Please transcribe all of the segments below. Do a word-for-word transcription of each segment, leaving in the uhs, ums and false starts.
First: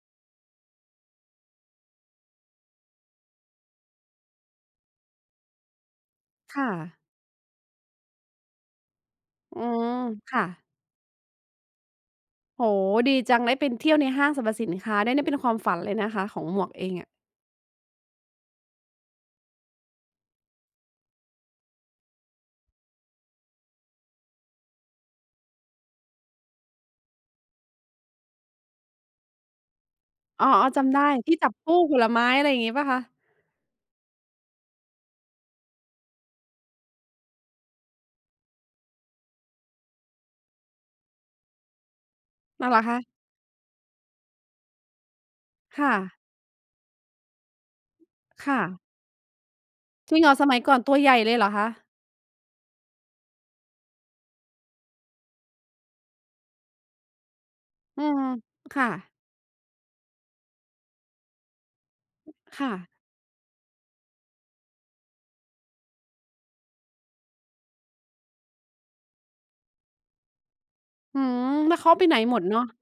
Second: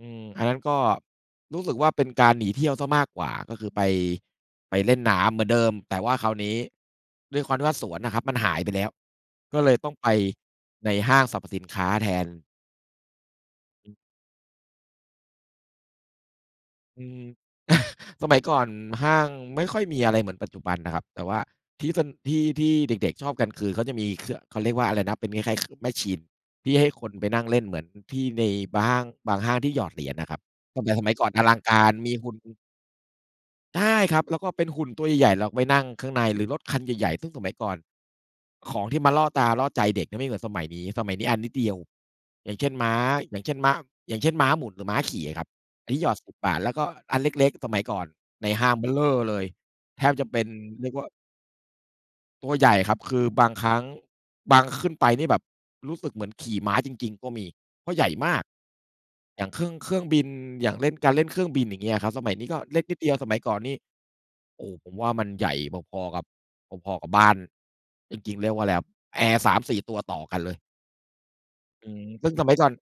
อืม อันนั้นก็รู้สึกว่าเป็นการหนีเที่ยวเสียมากกว่า ก็คือไป ไปเล่นน้ำเหมือนเดิม แต่ว่าคราวนี้ค่ะ ด้วยความที่ว่า สวนอะครับมันหายไปแล้ว กอ็ืเลยม ต้องไปค่ะ ในห้างสรรพสินค้าแทน โอ้ ดีจัง ได้เป็น เทอี่ยืม วในห้างสรรพสินค้าได้เนี่ย เป็นความฝันเลยนะคะ ของหมวกเองอือะ ม สมัยก่อนห้างไม่ค่อยมีอะไรเหมือนปัจจุบันนะครับ แต่ว่าที่เซ็น ที่ ที่เด็ก ๆ ชอบกันคือ เขาจะมีคือ ข เขาเรียกว่า อะไรนะเป็นคล้าย ๆ ค มาชีน ที่ให้คนไปนั่งเล่นเ หมือนที่ในห้างบางห้างที่หยอดเหรียญอะครับ อ๋อ แๆ ตจ่ พ ำได้สมัยก่อทนี่อจัลบังตกู้าร ผลมีไมห้ ุ่น อะไรอย่างงี้เปล่าคะ? ใช่ครับ แล้วก็เป็นหุ่นตัวใหญ่ ๆ เราไปนั่งข้างใน หรือรถคันใหญ่ ๆ ซึ่งสมัยก่อนของที่มันล่อตาล่อใจเด็กเนี่ย มันไม่เหมือนสมัยนี้ สมัยนี้อันนิดเดียว อย่างเอช้า่ว น เหรอม้คา ะ? อย่างเช่น ม อย่างเช่น ม้าหมุน หรือม้าขี่อะครับ คไอ่้ที่หยอด ะ สิบ บาท แล้วก็อันเล็ก ๆ สมัยก่อนใคน่ห้างะ เบ้อเร่อเลย แทจบริงจเะหรอ เป็สน มัยก่อนเรตียักวว่า ใหญ่เลยเหรอคะ? ตัวใหญ่ครับ คือบางครั้ง บาง ขึ้นไปนี่แบบรู้สึกเหมือนขี่ม้าจริง ๆ ก็มีเพราะอใืหญ่ม มาก ค่ะ อย่างเครื่อง เครื่องบิน อย่างเล่น การเล่นเครื่องบิน อย่างเงี้ยอะครับ สมัยนี้ก็ค่เล็กะ นิดเดียว สมัยก่อนนี่ โอ้ ผมว่ามันใหญ่พอ ๆ กับ พอ ๆ กับบ้าน จริง ๆ เรียกว่าอะไรครับ แอร์ สามสี่ ตัวต่อกันเลย อืม แล้วอเืขาไม ปไหนซึ่งหมสดมัเนยาะ? ก่อน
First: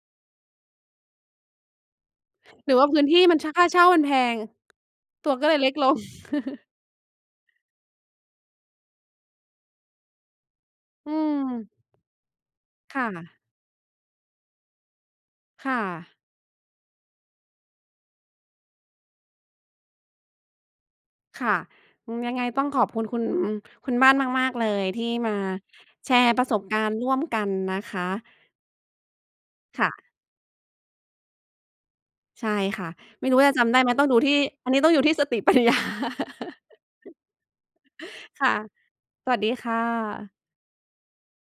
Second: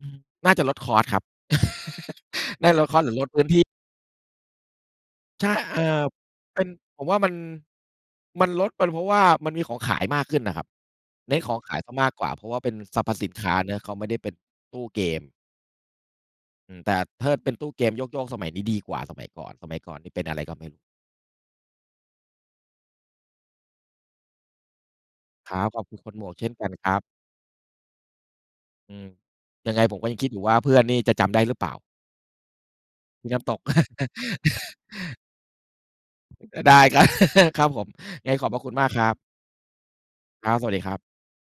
อืม น่าจะลด คอสต์ ครับ น่หารือวล่า ด พคอืสต้์ นหรืทอี่ลดมัพน ืช ้นทคี่่ าเช่ามันแพง ตัวใกช็เ่ ลยเล็กเอ่ลง อ เป็น ผมว่ามัน มันลด เป็นเพราะว่ามันมีของขายมากขึ้นอะครับ อืเนม ้นของขายสักมากกว่าเพราะว่าเป็นคสร่รพสินะ ค้าเนาะ เขาไม่ได้เป็นตู้เกม ค่ะ อืม แต่เทิด เป็นตู้เกม ช่วง ๆ สมัยนี้ดีกว่าสมัยก่อน สมัยก่อนนี่เป็นอะไร ก็ไม่รู้ ค่ะ อ ยังไงต้องขอบคุณ คุณ อ คุณบ้านมาก ๆ เลย ที่มาครับ ขอบคุณคแุชณหมรวก์เปชร่ะนสกบันกาครรณั์บ ร่วมกันนะคะ อืม ยังไคง่ผมะ ก็ยังคิดอยู่ว่า เพื่อนนี่จะจำได หรือเปล่า? ใช่ค่ะ ไมม่ีรูน้้ว่าำตจะก จำได้ไหม ต้องดูที่ อันนี้ต้องอยู่ที่สติปัญญา ได้ครับ ครับผม ยังไงคขอ่บพะ ระคุณมากครับ สวัสดีค่ะ ครับ สวัสดีครับ